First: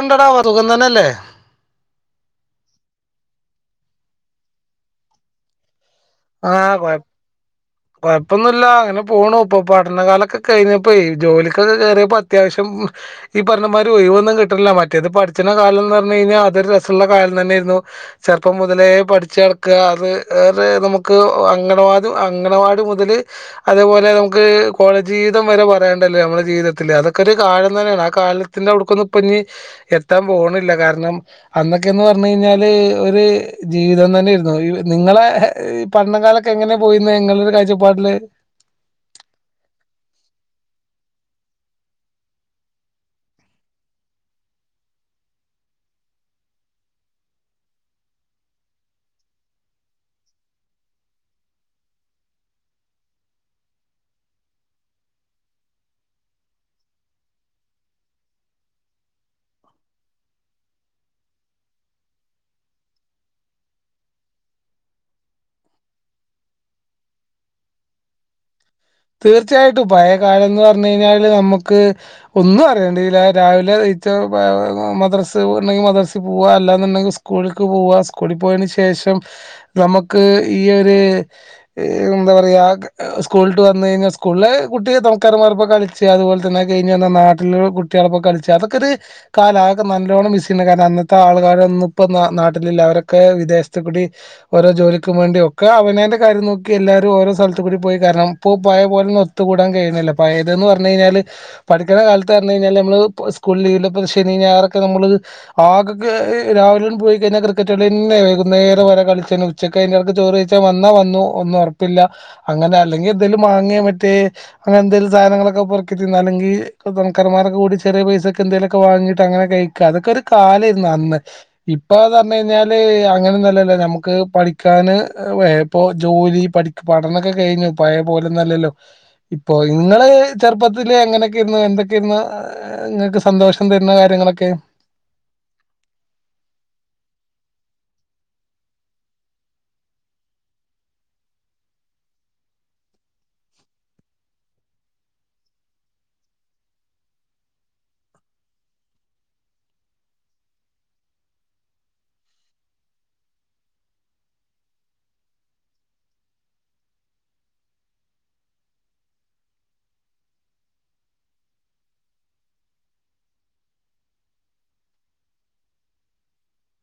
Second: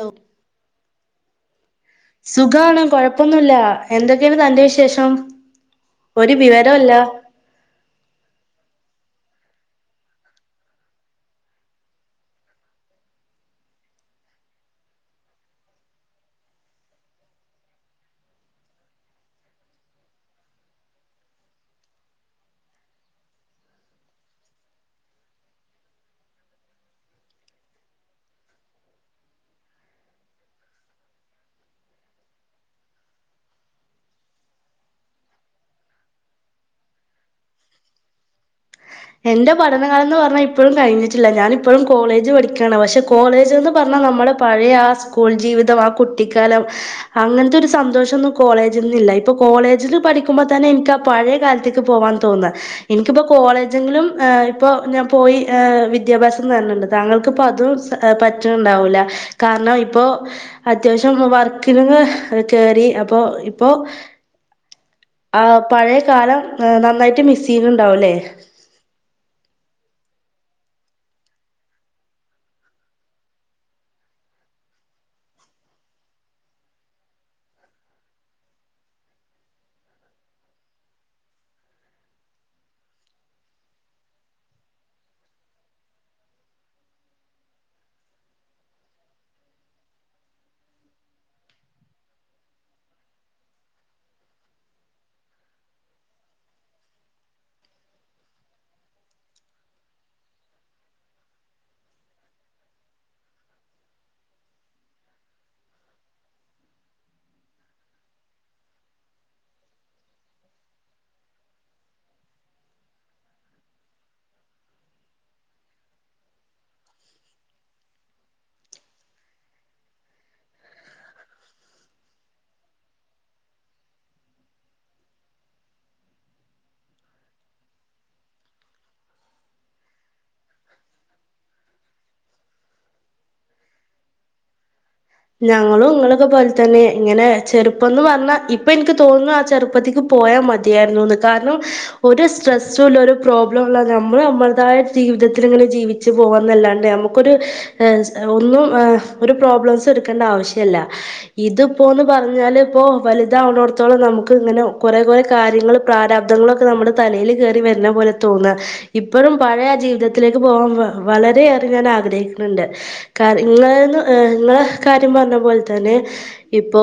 Law [unintelligible] തന്നെല്ലേ സുഖാണ് കൊഴപ്പൊന്നുല്ല എന്തൊക്കെയാണ് തന്റെ വിശേഷം ഒരു വിവരൊല്ല അപ്പൊന്നുല്ല അങ്ങനെ പോണു ഇപ്പൊ പഠനകാലക്കെ കഴിഞ്ഞപ്പോ ഈ ജോലിക്കൊക്കെ കയറിയപ്പോ അത്യാവശ്യം ഈ പറഞ്ഞന്മാർ ഒഴിവൊന്നും കിട്ടില്ല മറ്റേത് പഠിച്ചണ കാലം എന്ന് പറഞ്ഞ് കഴിഞ്ഞാൽ അതൊരു രസള്ള കാലം തന്നെയായിയിരുന്നു ചെറപ്പം മുതലേ പഠിച്ച് നടക്കുക അത് അത് നമുക്ക് നമക്ക് അംഗണവാ അംഗണവാടി മുതൽ അതേപോലെ നമുക്ക് കോള ജീവിതം വരെ പറയണ്ടല്ലോ നമ്മളെ ജീവിതത്തിൽ അതൊക്കെ ഒരു കാലം തന്നെയാണ് ആ കാലത്തിന്റെ അവിടുക്കൊന്നും ഇപ്പൊ ഇഞ്ഞ് എത്താൻ പോകണില്ല കാരണം അന്നൊക്കെയന്ന് പറഞ്ഞു കഴിഞ്ഞാല് ഒരു ജീവിതം തന്നൊയിരുന്നു നിങ്ങളെ പഠന കാലൊക്കെ എങ്ങനെയ പോയിന്ന് നിങ്ങളൊരു കാഴചപ്പാടില് എന്റെ പഠനകാലം ന്ന് പറഞ്ഞാ ഇപ്പഴും കഴിഞ്ഞിട്ടില്ല. ഞാനിപ്പഴും കോളേജ് പഠിക്കാണ് പക്ഷെ കോളേജ്ന്ന് പറഞ്ഞാ നമ്മളെ പഴയ ആ സ്കൂൾ ജീവിതം ആ കുട്ടിക്കാലം അങ്ങനത്തെ ഒരു സന്തോഷൊന്നും കോളേജിന്നില്ല ഇപ്പൊ കോളേജില് പഠിക്കുമ്പോ തന്നെ എനിക്ക് ആ പഴയ കാലത്ത്ക്ക് പോവാൻ തോന്ന ഇനിക്കിപ്പോ കോളേ ജ്ങ്ങിലും ഏഹ് ഇപ്പൊ ഞാൻ പോയി ഏഹ് വിദ്യാഭ്യാസം നേട്ണ് ണ്ട് താങ്ങൾക്ക്പ്പോ അതും ഏഹ് പറ്റ്ണ് ണ്ടാവൂല കാരണം ഇപ്പൊ അത്യാവശ്യം വർക്കിലെങ്ങെ കേറി. അപ്പൊ ഇപ്പോ ആ പഴയ കാലം ഏഹ് നന്നായിട്ട് മിസ്സിംഗ്ണ്ടാവുലേ? തീർച്ചയായിട്ടും പഴയ കാലംന്ന് പറഞ്ഞ് കയ്ഞ്ഞാല് നമ്മുക്ക് ഒന്നും അറിയേണ്ടീല രാവിലെ നീച്ച മദ്രസ് ഇണ്ടെങ്കി മദ്രസി പോവ അല്ലാന്ന്ണ്ടെങ്കി സ്കൂള്ക്ക് പോവാ സ്കൂളി പോയയ്ന് ശേഷം നമുക്ക് ഈ ഒര് എന്താ പറയാ സ്കൂൾ ട്ട് വന്ന് കയ്ഞ്ഞാ സ്കൂളിലെ കുട്ടി തൊണക്കാരമ്മാരപ്പം കളിച്ചാ അതുപോലെ തന്നെ അഹ് കയ്ഞ് വന്നാ നാട്ടില് കുട്യോളപ്പം കളിച്ചാ അതൊക്കെ ഒര് കാലാ ആക്കെ നല്ലോണം മിസ്യ്യ്ണ് കാരണം അന്നത്തെ ആൾക്കാരൊന്നും ഇപ്പോ നാ നാട്ടിലില്ല അവരൊക്കെ വിദേശത്ത് കുടി ഓരോ ജോലിക്കും വേണ്ടി ഒക്കെ അവനേന്റെ കാര്യം നോക്കി എല്ലാരും ഓരോ സലത്ത് കൂടി പോയി കാരണം ഇപ്പൊ പയേ പോലൊന്നും ഒത്തുകൂടാൻ കഴിയ്ണില്ല. പയേത് ന്ന് പറഞ്ഞെയ്ഞ്ഞാല് പഠിക്ക്ണ കാലത്ത് പറഞ്ഞ് കയ്ഞ്ഞാല് നമ്മള് ഇപ്പാ സ്കൂൾ ലീവില്ലപ്പ ശനി ഞായറൊക്കെ നമ്മള് ആകെ ക്കെ രാവിലെ ആൺ പോയിക്കയ്ഞ്ഞാ ക്രിക്കറ്റ്കളിയെന്നെ വകുന്നേരം വരെ കളിച്ചന്നെ ഉച്ചക്ക് അയ്ൻ്റെടക്ക് ചോറെയ്ച്ചാൻ വന്നാ വന്നു ഒന്നും ഒറപ്പില്ല അങ്ങനെ അല്ലെങ്കി എന്തെലും മാങ്ങേ മറ്റേ അങ്ങനെ എന്തെലും സാധനങ്ങളൊക്കെ പൊറ്ക്കി തിന്നാ അല്ലെങ്കി തൊണക്കാരൻമാരൊക്കെ കൂടി ചെറ്യേ പൈസക്ക് എന്തേലും ഒക്കെ വാങ്ങിട്ട് അങ്ങനെ കഴിക്കപ അതൊക്കെ ഒരു കാലേര്ന്നു അന്ന് ഇപ്പോ ന്ന് പറഞ്ഞ് കയ്ഞ്ഞാല് അങ്ങനെന്നല്ലല്ലോ നമുക്ക് പഠിക്കാന് വേ പ്പോ ജോലി പഠിക് പഠനൊക്കെ കയ്ഞ്ഞ് പഴ പോലന്നല്ലല്ലോ ഇപ്പൊ നിങ്ങള് ചെറുപ്പത്തില് എങ്ങനെയൊക്കെ ഇുന്ന എന്തൊക്കെ ഇുന്ന നിങ്ങൾക്ക് സന്തോഷം തരുന്ന കാര്യങ്ങളൊക്കെ ഞങ്ങളും ഇങ്ങളൊക്കെ പോലെ തന്നെ ഇങ്ങനെ ചെറുപ്പംന്ന് പറഞ്ഞാ ഇപ്പൊ ൻക്ക് തോന്നുന്നു ആ ചെറുപ്പത്തിക്ക് പോയാ മതിയായിരുന്നുന്ന് കാരണം ഒരു സ്ട്രെസ്സുംല്ല ഒരു പ്രോബ്ലംല്ല നമ്മള് നമ്മൾതായ ജീവിതത്തിൽ ഇങ്ങനെ ജീവിച്ച് പോകന്നല്ലാണ്ട് നമുക്കൊരു എ ഒന്നും ഒരു പ്രോബ്ലം എടുക്കേണ്ട ആവശ്യല്ല ഇതിപ്പോന്ന് പറഞ്ഞാല് ഇപ്പോൊ വലുതാവുന്നോടത്തോളം നമുക്ക് ഇങ്ങനെ കൊറെേ കുറെേ കാര്യങ്ങൾ പ്രാരാബ്ദങ്ങളൊക്കെ നമ്മുടെ തലൽ കറി വരുന്ന പോലെ തോന്നാ ഇപ്പോഴും പഴയ ആ ജീവിതത്തിലേക്ക് പോകാൻ വളരെയേറെ ഞാൻ ആഗ്രഹിക്കുണ്ണ്ട് ക ഇങ്ങന്ന് ങ്ങള കാര്യം പറഞ്ഞ പോലെ തന്നെ ഇപ്പോ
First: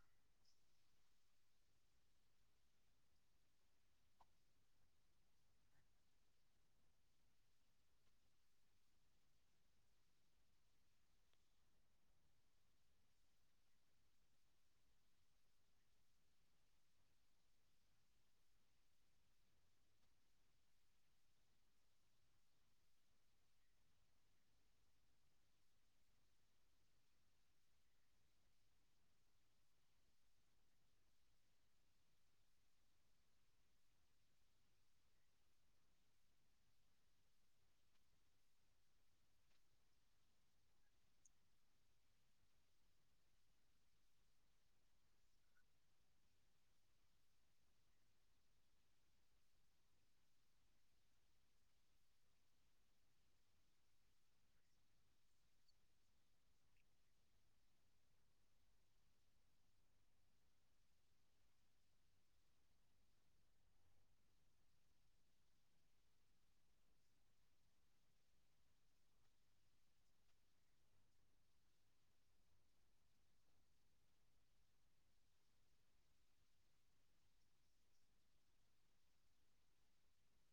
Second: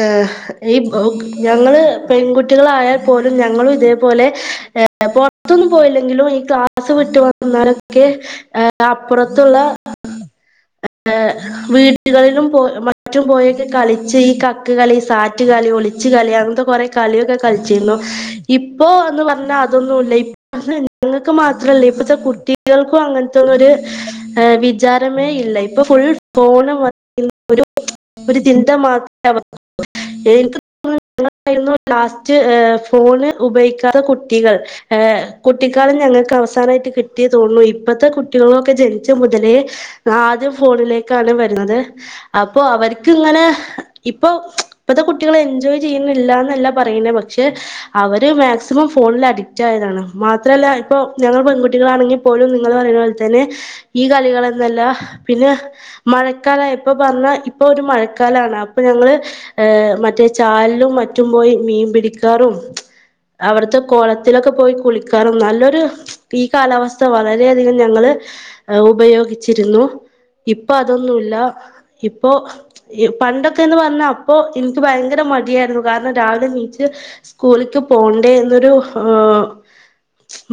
എ ഈ ഞങ്ങള് പെൺകുട്ടികളായാൽ പോലും ഞങ്ങളും ഇതേപോലെ ഏ പുറത്തൊന്നും പോയില്ലെങ്കിലും ഈ ക്ലാസ്സ് വിട്ട് വന്നാലൊക്കെ ഏ അപ്പുറത്തുള്ള വീടുകളിലും പോ മറ്റും പോയൊക്കെ കളിച്ച് ഈ കക്ക് കളി സാറ്റ് കളി ഒളിച്ച് കളി അങ്ങനത്തെ കൊറെേ കളിയൊക്കെ കളിച്ചിരുന്നു ഇപ്പോൊ എന്ന് പറഞ്ഞാ അതൊന്നുമ ഇല്ല ഇ ഞങ്ങൾക്ക് മാത്രല്ലേ ഇപ്പോഴത്തെ കുട്ടികൾക്കും അങ്ങനത്തെൊന്നുംരു വിചാരമേ ഇല്ല ഇപ്പൊ ഫുൾ ഫോണ് ചിന്ത മാത്ര അവ എനിക്ക് തോന്നുന്നുയിരുന്നു ലാസ്റ്റ് ഫോണ് ഉപയോഗിക്കാത്ത കുട്ടികൾ കുട്ടിക്കാലം ഞങ്ങൾക്ക് അവസാനമായിട്ട് കിട്ടിയ തോന്നു ഇപ്പഴത്തെ കുട്ടികളൊക്കെ ജനിച്ച മുതലേ ആദ്യം ഫോണിലേക്ക് ണ് വരുന്നത് അപ്പൊ അവർക്ക് ഇങ്ങനെ ഇപ്പൊ ഇപ്പത്തെ കുട്ടികൾ എൻജോയ് ചെയ്യുന്നില്ലന്നല്ല പറയുന്നേ പക്ഷെ അവര് മാക്സിമം ഫോണിൽ അഡിക്റ്റയതാണ് മാത്രല്ല ഇപ്പ ഞങ്ങ പെൺകുട്ടികളാണെങ്കിൽ പോലും നിങ്ങൾ പറയുന്ന പോലെ തന്നെ ഈ കളികളന്നല്ല പിന്നെ മഴക്കാല ഇപ്പൊ പറഞ്ഞാ ഇപ്പൊ ഒരു മഴക്കാലണ് അപ്പൊ ഞങ്ങള് ഏ മറ്റേ ചാൽലും മറ്റും പോയി മീൻ പിടിക്കാറും അവിട്ത്തെ കൊളത്തിലൊക്കെ പോയി കുളിക്കാറും നല്ലൊരു ഈ കാലാവസ്ഥ വളരെയധികം ഞങ്ങള് ഉപയോഗിച്ചിരുന്നു ഇപ്പൊ അതൊന്നുല്ല ഇപ്പോ പണ്ടൊക്കെന്ന് പറഞ്ഞാ അപ്പോ എനിക്ക് ഭയങ്കര മടിയായിരുന്നു കാരണം രാവിലെ നീച്ച് സ്കൂളിലക്ക് പോണ്ടേ എന്നൊരു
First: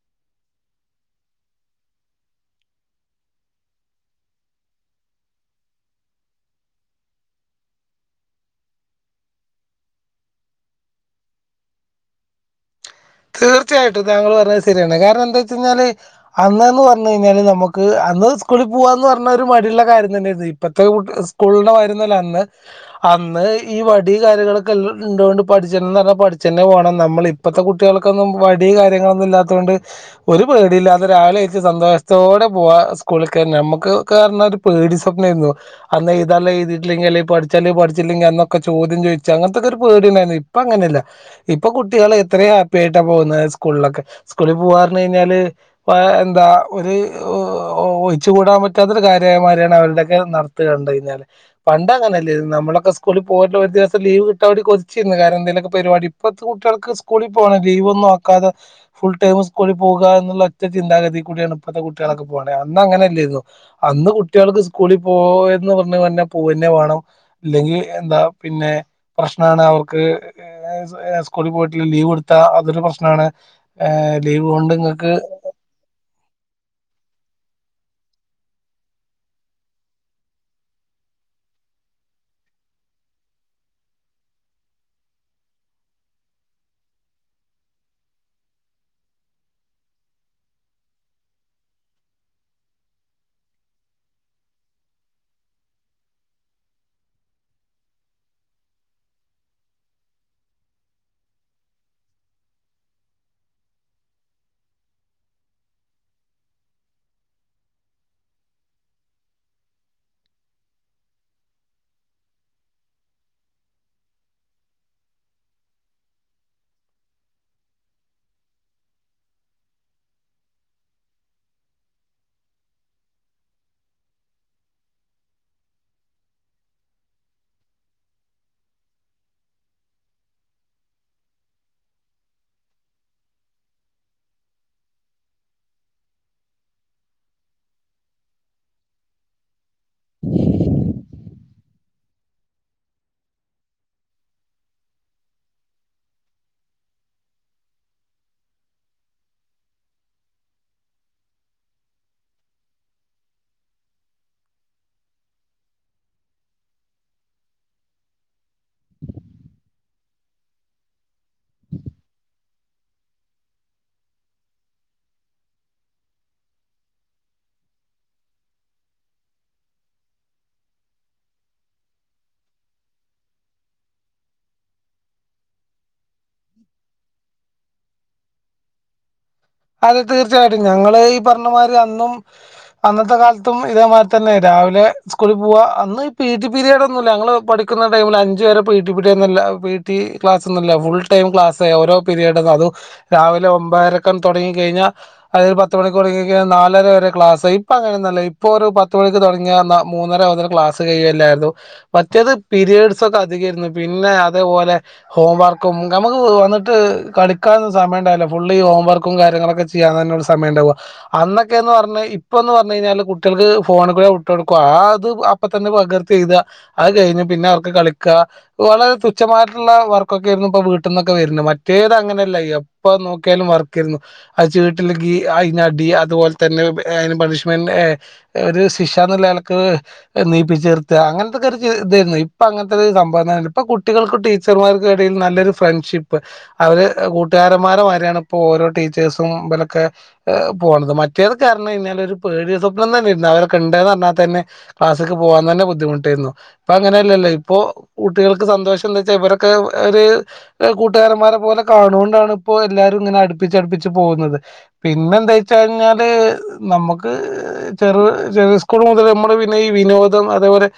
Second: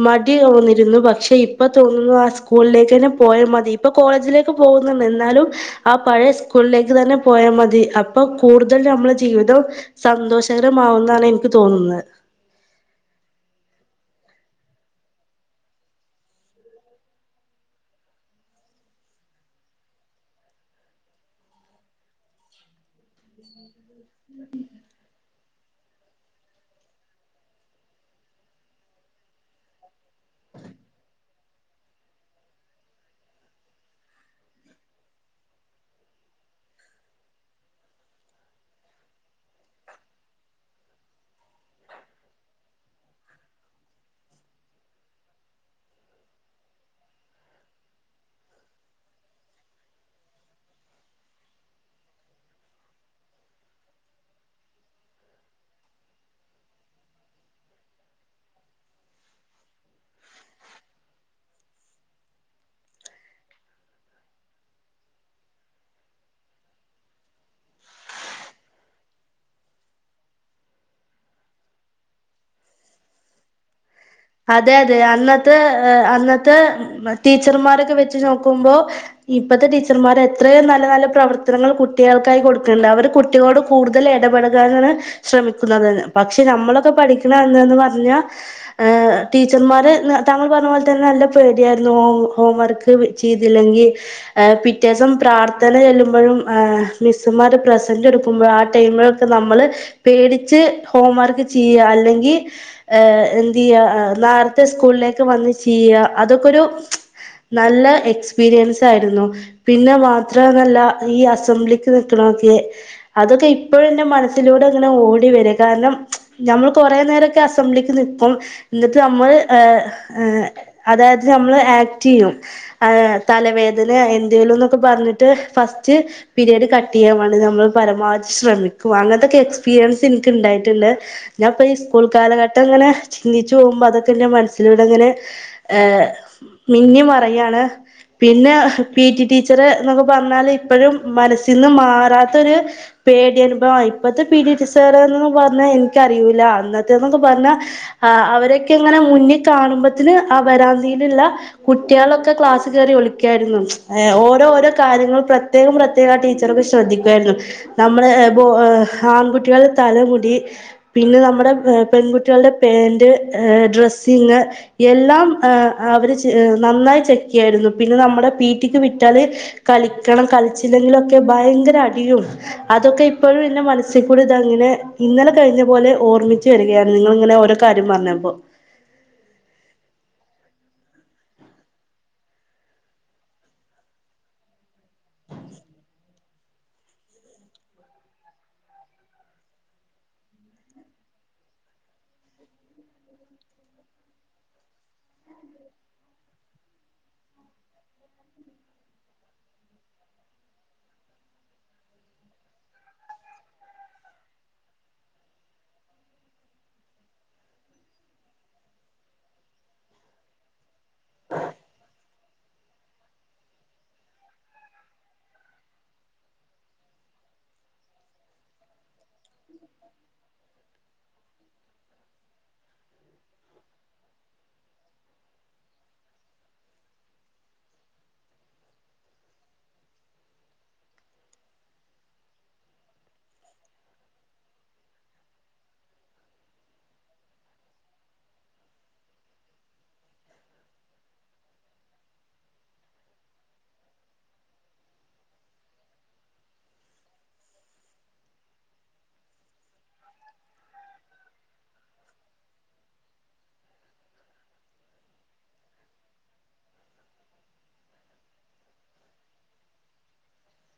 മടി തോന്നിരുന്നു പക്ഷെ ഇപ്പൊ തോന്നുന്നു ആ സ്കൂളിലേക്ക് തന്നെ പോയ മതി ഇപ്പൊ കോളേജിലേക്ക് പോ എന്നാലും ആ പഴയ സ്കൂളിലേക്ക് തന്നെ പോയാ മതി അപ്പം കൂടുതൽ ഞമ്മളെ ജീവിതം സന്തോഷകരമാവുന്നാണ് ൻക്ക് തോന്നുന്നെ തീർച്ചയായിട്ടും താങ്കൾ പറഞ്ഞത് സരിയാണ് കാരണം എന്താച്ചയ്ഞ്ഞാല് അന്ന്ന്ന് പറഞ്ഞയ്ഞ്ഞാല് നമുക്ക് അന്ന് സ്കൂളിൽ പോവാന്ന് പറഞ്ഞ ഒരു മടിയുള്ള കാര്യം തന്നേര്ന്ന് ഇപ്പത്തെ കു സ്കൂളിന്റെ മായരാെന്നു അല്ല അന്ന് അന്ന് ഈ വടി കാര്യങ്ങളൊക്കൊ ള്ളൊണ്ട് പഠിച്ചണം പറഞ്ഞാൽ പഠിച്ചെന്നെ പോകണം നമ്മളിപ്പത്തെ കു കുട്ടികൾക്കൊന്നും വടി കാര്യങ്ങളൊന്നും ഇല്ലാത്ത കൊണ്ട് ഒരു പേടില്ലാതെ രാവിലെ എൺച്ച് സന്തോഷത്തോടെ പോവാ സ്കൂൾക്ക് ഞമ്മക്ക്ക്കെർഞ്ഞാ ഒരു പേടി സ്വപ്നേന്നു അന്ന് എയ്താല്ലെ എയ്തിട്ടില്ലെങ്കിൽ അല്ലേ പഠിച്ചാല്ലെ പഠ്ച്ചിട്ടില്ലെങ്കി അന്നൊക്കെ ചോദ്യം ചോയ്ച്ചാേ അങ്ങൻത്താെക്കെര് പേടിണ്ടായിരുന്നു ഇപ്പ അങ്ങനെയല്ല ഇപ്പൊ കുട്ടികൾ എത്രയും ഹ പ്പേട്ടാ പോകുന്നത് സ്കൂളിലൊക്കെ സ്കൂളിൽ പോവാഞ്ഞ കഴിഞ്ഞാല് എന്താ ഒരു ഒഴിച്ചു കൂടാൻ പറ്റാത്ത ഒരു കാര്യമായ മാരാണ് അവരുടെൊക്കെ നടത്തുക കണ്ടണ്ട് കഴിഞ്ഞാല് പണ്ട് അങ്ങനെയല്ലേ നമ്മളക്കെ സ്കൂളിൽ പോട്ടുള്ള ഒരു ദിവസം ലീവ് കിട്ടാർ വേണ്ടി കൊതിച്ചിന്ന് കാരണം എന്തെലൊക്കെ പരിപാടി ഇപ്പത്തെ കുട്ടികൾക്ക് സ്കൂളിൽ പോണ ലീവ് ഒന്നും ആക്കാതെ ഫുൾ ടൈം സ്കൂളിൽ പോക എന്നുള്ള ഒറ്റ ചിന്താഗതി കൂടിയാണ് ഇപ്പഴത്തെ കുട്ടികളൊക്കെ പോണ അന്ന് അങ്ങനെല്ലരുന്നു അന്ന് കുട്ടികൾക്ക് സ്കൂളിൽ പോയന്ന് പറഞ്ഞ തന്നെ പോൂന്നെ വേണം അല്ലെങ്കിൽ എന്താ പിന്നെ പ്രശ്നമാണ് അവർക്ക് സ്കൂളിൽ പോയിട്ടുള്ള ലീവ് എടു ത്ത അതൊരു പ്രശ്നണ് അതെ അതെ അന്നത്തെ എ അന്നത്തെ ടീച്ചർമാരൊക്കെ വെച്ച് നോക്കുമ്പോ ഇപ്പത്തെ ടീച്ചർമാര് എത്രയും നല്ല നല്ല പ്രവർത്തനങ്ങൾ കുട്ടികൾക്കായി കൊട്ക്ക്ണ് ണ്ട് അവര് കുട്ടികളോട് കൂടുതൽ ഇടപെഴകാനാണ് ശ്രമിക്കുന്നത് പക്ഷെ നമ്മളൊക്കെ പഠക്ക്ണ അന്ന്ന്ന് പറഞ്ഞാ ടീച്ചർമാര് താങ്കൾ പറഞ്ഞ പോലെ തന്നെ നല്ല പേടിയായിരുന്നു ഹോം വർക്ക് ചെയ്തില്ലെങ്കി പിറ്റെസം പ്രാർത്ഥന ചെല്ലുമ്പോഴും ആ മിസ്സുമാര് പ്രസന്റ് എടുക്കുമ്പോളും ആ ടൈമിലൊക്കെ നമ്മൾ പേടിച്ച് ഹോംവർക്ക് ചെയ്യുക അല്ലെങ്കി ആ അ നേരത്തെ സ്കൂളിലേക്ക് വന്ന് ചെയ്യ അതൊക്കെരു നല്ല എക്സ്പീരിയൻസ് ആയിരുന്നു പിന്നെ മാത്രന്നല്ല ഈ അസംബ്ലിക്ക് നൽക്കണൊക്കെ അതൊക്കെ ഇപ്പോഴ എന്റെ മനസ്സിലൂടെ അങ്ങനെ ഓടി വരിക കാരണം ഞമ്മള് കാെറേ നേരൊക്കെ അസംബ്ലിക്ക് നിൽക്കും ന്ന്ട്ട് നമ്മൾ എ ഏ അതായത് നമ്മള് ആക്ടെയ്യും തലവേദനെ എന്തേലുംന്നൊക്കെ പറഞ്ഞിട്ട് ഫസ്റ്റ് പീരീഡ് കട്ട് ചെയ്യാൻ വേണ്ടി നമ്മൾ പരമാവധി ശ്രമിക്കും അങ്ങൻത്താെക്കെ എക്സ്പീരിയൻസ് ഇൻക്ക്ണ്ടായിട്ട്ണ്ട് ഞാൻപ്പ ഈ സ്കൂൾ കാലഘട്ടംങ്ങനെ ചിന്തിച്ചു പോകുമ്പോ അതൊക്കെന്റെ മനസ്സിലൂടെങ്ങനെ എ മിന്നി മറയാണ് പിന്നെ പിടി ടീച്ച [unintelligible] ന്നൊക്കെ പറഞ്ഞാല് ഇപ്പഴും മനസ്സിൽന്ന് മാറാത്തരു പേടി അനുഭവായി ഇപ്പത്തെ പിഡീടി സറെന്ന്ന്നൊന്നും പറഞ്ഞാൽ എനിക്കറി യൂല്ല അന്നത്തെന്നൊക്കെ പറഞ്ഞാ ആ അവരൊക്കെങ്ങനെ മുന്നിൽ കാണുമ്പോത്തിന് ആ വരാന്തീല്ള്ള കുട്ട്യേളൊക്കെ ക്ലാസ്സ് കയറി ഒളിക്കായിരുന്നു എ ഓരോ ഓരോ കാര്യങ്ങള് പ്രത്യേകം പ്രത്യേകം ആ ടീച്ചർക്ക പ ശ്രദ്ധിക്കുവായിരുന്നു നമ്മള് ഏ ആൺകുട്ടികളുടെ തലമുടി പിന്നെ നമ്മുടെ പെൺകുട്ടികളുടെ പേരന്റ് ഏ ഡ്രെസ്സിങ് എല്ലാം എ അവര് നന്നായി ചെക്ക്യ്യായിരുന്നു പിന്നെ നമ്മുടെ പീറ്റിക്ക് വിറ്റാല് കളിക്കണം കളിച്ചില്ലെങ്കിലൊക്കെ ഭയങ്കര അടിയും അതൊക്കെ ഇപ്പോഴും എന്റെ മനസ്സിൽ കൂടെ ഇതങ്ങനെ ഇന്നലെ കഴിഞ്ഞ പോലെ ഓർമ്മിച്ചി വരികയാണ് നിങ്ങള്ങ്ങനെ ഓ കാര്യം പറഞ്ഞപ്പോ അതെ തീർച്ചയായിട്ടും ഞങ്ങൾ ഈ പറഞ്ഞമാതിരി അന്നും അന്നത്തെ കാലത്തും ഇതേമാതിരി തന്നെ രാവിലെ സ്കൂളിൽ പോവ അന്ന് ഈ പി ടി പിരീഡ് ഒന്നുമല്ല ഞങ്ങൾ പഠിക്കുന്ന ടൈമിൽ അഞ്ച് വരെ പി ടി പിരഡൊന്നുല്ല പി ടി ക്ലാസ് ഒന്നുംല്ല ഫുൾ ടൈം ക്ലാസ് ഓരോ പീരീഡ്ന്നും അും രാവിലെ ഒമ്പായിരക്ക തുടങ്ങി കഴിഞ്ഞാ അത ഒരു പത്ത് മണിക്ക് തുടങ്ങഴൽ നാലരവരെ ക്ലാസ് ഇപ്പ അങ്ങനെയന്നല്ല ഇപ്പോ ഒരു പത്ത് മണിക്ക് തുടങ്ങിയ മൂന്നര ഒന്നര ക്ലാസ് കഴില്ലായിരുന്നു മറ്റേത് പിരിഡ്സ് ഒക്കെ അധികരുന്നു പിന്നെ അതേപോലെ ഹോംവർക്കും നമുക്ക് വന്നിട്ട് കളിക്കാന്നും സമയംണ്ടല്ല ഫുള്ളി ഹോംവർ ക്കും കാര്യങ്ങളൊക്കെ ചെയ്യാൻ തന്നെ സമയം ഉണ്ടാവുക അന്നൊക്കന്ന് പറഞ്ഞ ഇപ്പ എന്ന് പറഞ്ഞഴിഞ്ഞാൽ കുട്ടികൾക്ക് ഫോണ കൂടെ ഉട്ടൊടുക്കുക ആ അത് അപ്പ തന്നെ പകർത്തി എയ്ത അത് കഴിഞ്ഞഞ് പിന്നെ അവർക്ക് കളിക്കാ വളരെ തുച്ഛമായിട്ടുള്ള വർക്കൊക്കെ ആയിരുന്നു ഇപ്പ വീട്ടിൽന്നൊക്കെ വരുന്നത് മറ്റേത് അങ്ങനെയല്ല എപ്പ നോക്കിയാലും വർ ര്ന്നു ചീട്ട്ൽ ഗി അയ്ന്നടി അതുപോലെ തന്നെ അയ്ന് പണിഷ്മെന്റ് എ ഒര് സിഷാന്ന്ള്ളെ ൽക്ക് നീപ്പിച്ച്ർത്ത അങ്ങൻത്തൊക്കെര് ഇതേര്ന്നു ഇപ്പൊ അങ്ങൻത്തെര് സംഭവന്നെല്ല ഇപ്പൊ കുട്ടികൾക്കും ടീച്ചർമാർക്കും ഇടയിൽ നല്ലൊരു ഫ്രണ്ട്ഷിപ്പ് അവര് കൂട്ടുകാരന്മാരമായ്രിയാണ് ഇപ്പോ ഓരോ ടീച്ചേസും ഇബലക്കെ പോന്നത് മറ്റേതകാരനയിന്നൽ ഒരു പേടി സ്വപ്നം തന്നെ ഇരുന്നു അവരൊക്കെ ഉണ്ടന്ന് പറഞ്ഞാൽ തന്നെ ക്ലാസ്സക്ക് പോവ ൻ തന്നെ ബുദ്ധിമുട്ടായിരുന്നു ഇപ്പൊ അങ്ങനെയല്ലല്ലോ ഇപ്പോൊ കുട്ടികൾക്ക് സന്തോഷം എന്തച്ചാൽ ഇവരൊക്കെ ഒരു കൂട്ടുകാരന്മാരെ പോലെ കാണുണ്ടാണ് ഇപ്പോ എല്ലാരുംങ്ങ അടുപ്പിച്ചടുപ്പിച്ച് പൊന്നത് പിന്നെന്താച്ചഴിഞ്ഞാല് നമ്മക്ക് ചെറു ചെറു സ്കൂള് മുതൽ നമ്മള് പിന്നെ ഈ വിനോദം അതേപോലെ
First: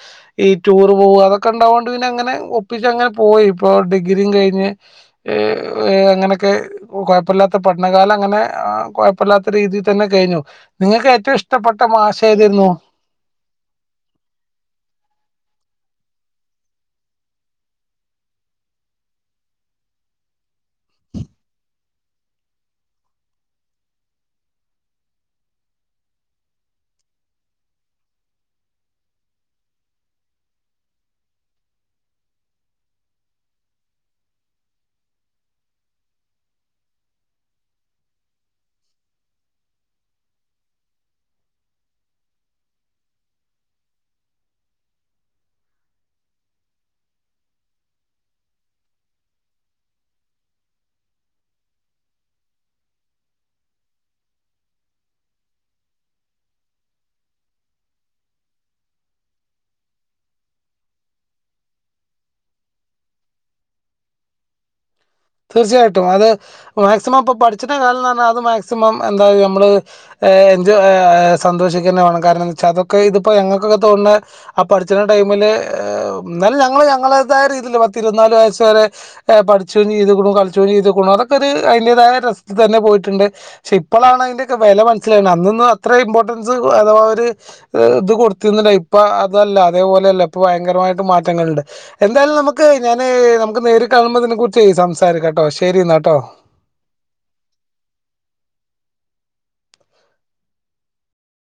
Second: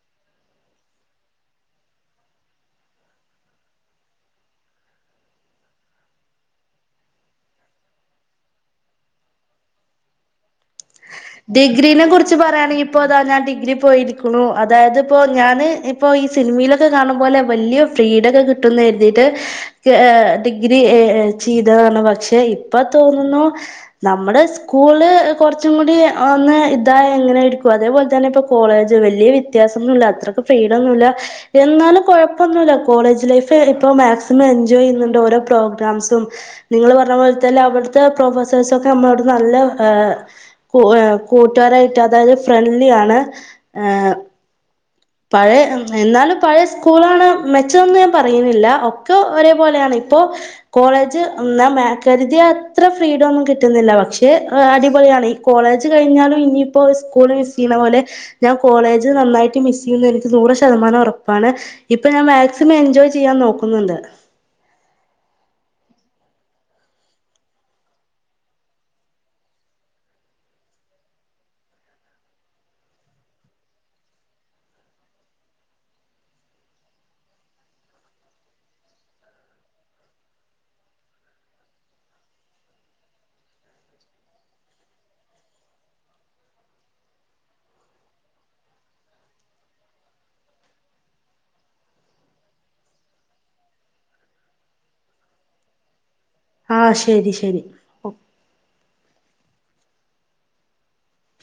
ഈ റ്റൂർ പോവാ അതൊക്കെണ്ടാവോണ്ട് പിന്നെ അങ്ങനെ ഒപ്പിച്ചങ്ങനെ പോയി ഇപ്പോ ഡിഗ്രി കഴിഞ്ഞ് അങ്ങനൊക്കെ കൊഴ് പ്പല്ലാത്ത പഠനകാലം അങ്ങനെകൊയപ്പല്ലാത്ത രീതിതന്നെ കയി ഞ്ഞു. ഡിഗ്രീനെ കുറിച്ച് പറയാണെങ്കി ഇപ്പോതാ ഞാൻ ഡിഗ്രി പോയിരിക്കണു അതാതിപ്പോ ഞാന് ഇപ്പൊ ഈ സിനിമയിലൊക്കെ കാണു പോലെ വലിയ ഫ്രീഡം ഒക്കെ കിട്ടുന്ന കരുതിട്ട് ഡിഗ്രി ചെയ്തതാണ് പക്ഷെ ഇപ്പൊ തോന്നുന്നു നമ്മടെ സ്കൂള് കുറച്ചും കൂടി ഒന്ന് ഇതായ എങ്ങനെ ഇരിക്കും അതേപോലെ തന്നെ ഇപ്പ കോളേജ് വലിയ വിത്യാസൊന്നുല്ല അത്രയ്ക്ക് ഫ്രീഡം ഒന്നുമല്ല എന്നാലും കൊഴപ്പൊന്നുല്ല കോളേജ് ലൈഫ് ഇപ്പൊ മാക്സിമം എൻജോയ് ചെയ്യുന്നുണ്ട് ഓരോ പ്രോഗ്രാംസും നിങ്ങള് പറഞ്ഞ പോലത്ത അവിടുത്തെ പ്രൊഫസേഴ്സൊക്കെ നമ്മളോട നല്ല കൂട്ടുകാരാട്ട് അതായത് ഫ്രണ്ട്ലി ആണ് ഏ പഴയ എന്നാലും പഴയ സ്കൂളാണ് മെച്ചന്നും ഞാൻ പറയുന്നില്ല ഒക്കെ ഒരേ പോലെയാണ് ഇപ്പോ കോളേജ് ഞാൻ കരുതിയ അത്ര ഫ്രീഡോന്നും കിട്ടുന്നില്ല പക്ഷെ അടിപൊളിയാണ് ഈ കോളേജ് കഴിഞ്ഞാലും ഇനിയിപ്പോ സ്കൂള് മിസ് ചെയ്യണ പോലെ ഞാൻ കോളേജ് നന്നായിട്ട് മിസ് [unintelligible] എനിക്ക് നൂറ് ശതമാനം ഉറപ്പാണ് ഇപ്പൊ ഞാൻ മാക്സിമം എൻജോയ് ചെയ്യാൻ നോക്കുന്നുണ്ട് തീർച്ചയായിട്ടും അത് മാക്സിമം ഇപ്പ പഠിച്ച് ണ കാലംന്ന് പറഞ്ഞാ അത് മാക്സിമം എന്താ നമ്മള് ഏ എൻജോയ് സന്തോഷിക്കന്നെ വേണം കാരണംന്തച്ചാ അതൊക്കെ ഇതിപ്പോ ഞങ്ങൾക്കൊക്കെ തോന്നണ ആ പഠിച്ചണ ടൈമില് എന്നാലും ഞങ്ങള് ഞങ്ങളേതായ രീതിയിൽ പത്തി ഇരുപത്തിനാല് വയസ് വരെ പഠിച്ചും ചെയ്തു [unintelligible] കളിച്ച്ക്കുണു ചെയ്തുക്കുണു അതൊക്കെ ഒരു അതിന്റേതായ രസത്തി തന്നെ പോയിട്ടുണ്ട് ക്ഷെ ഇപ്പളാണ് അതിന്റെക്കെ വെല മനസ്സിലാവ്ണെ അന്നൊന്നും അത്ര ഇമ്പോർട്ടൻസ് അഥവാ ഒരു ഇത് കൊടുത്തിരുന്നില്ല ഇപ്പൊ അതല്ല അതേപോലെയല്ല ഇപ്പ ഭയങ്കരമായിട്ട് മാറ്റങ്ങളിണ്ട് എന്താലും നമുക്ക് ഞാന് നമുക്ക് നേരിൽ കാണുമ്പോ ഇതിനെക്കറിച്ച് സംസാ സാരിക്കാട്ടോ ശരി എന്നാ കേട്ടോ ആ ശരി ശരി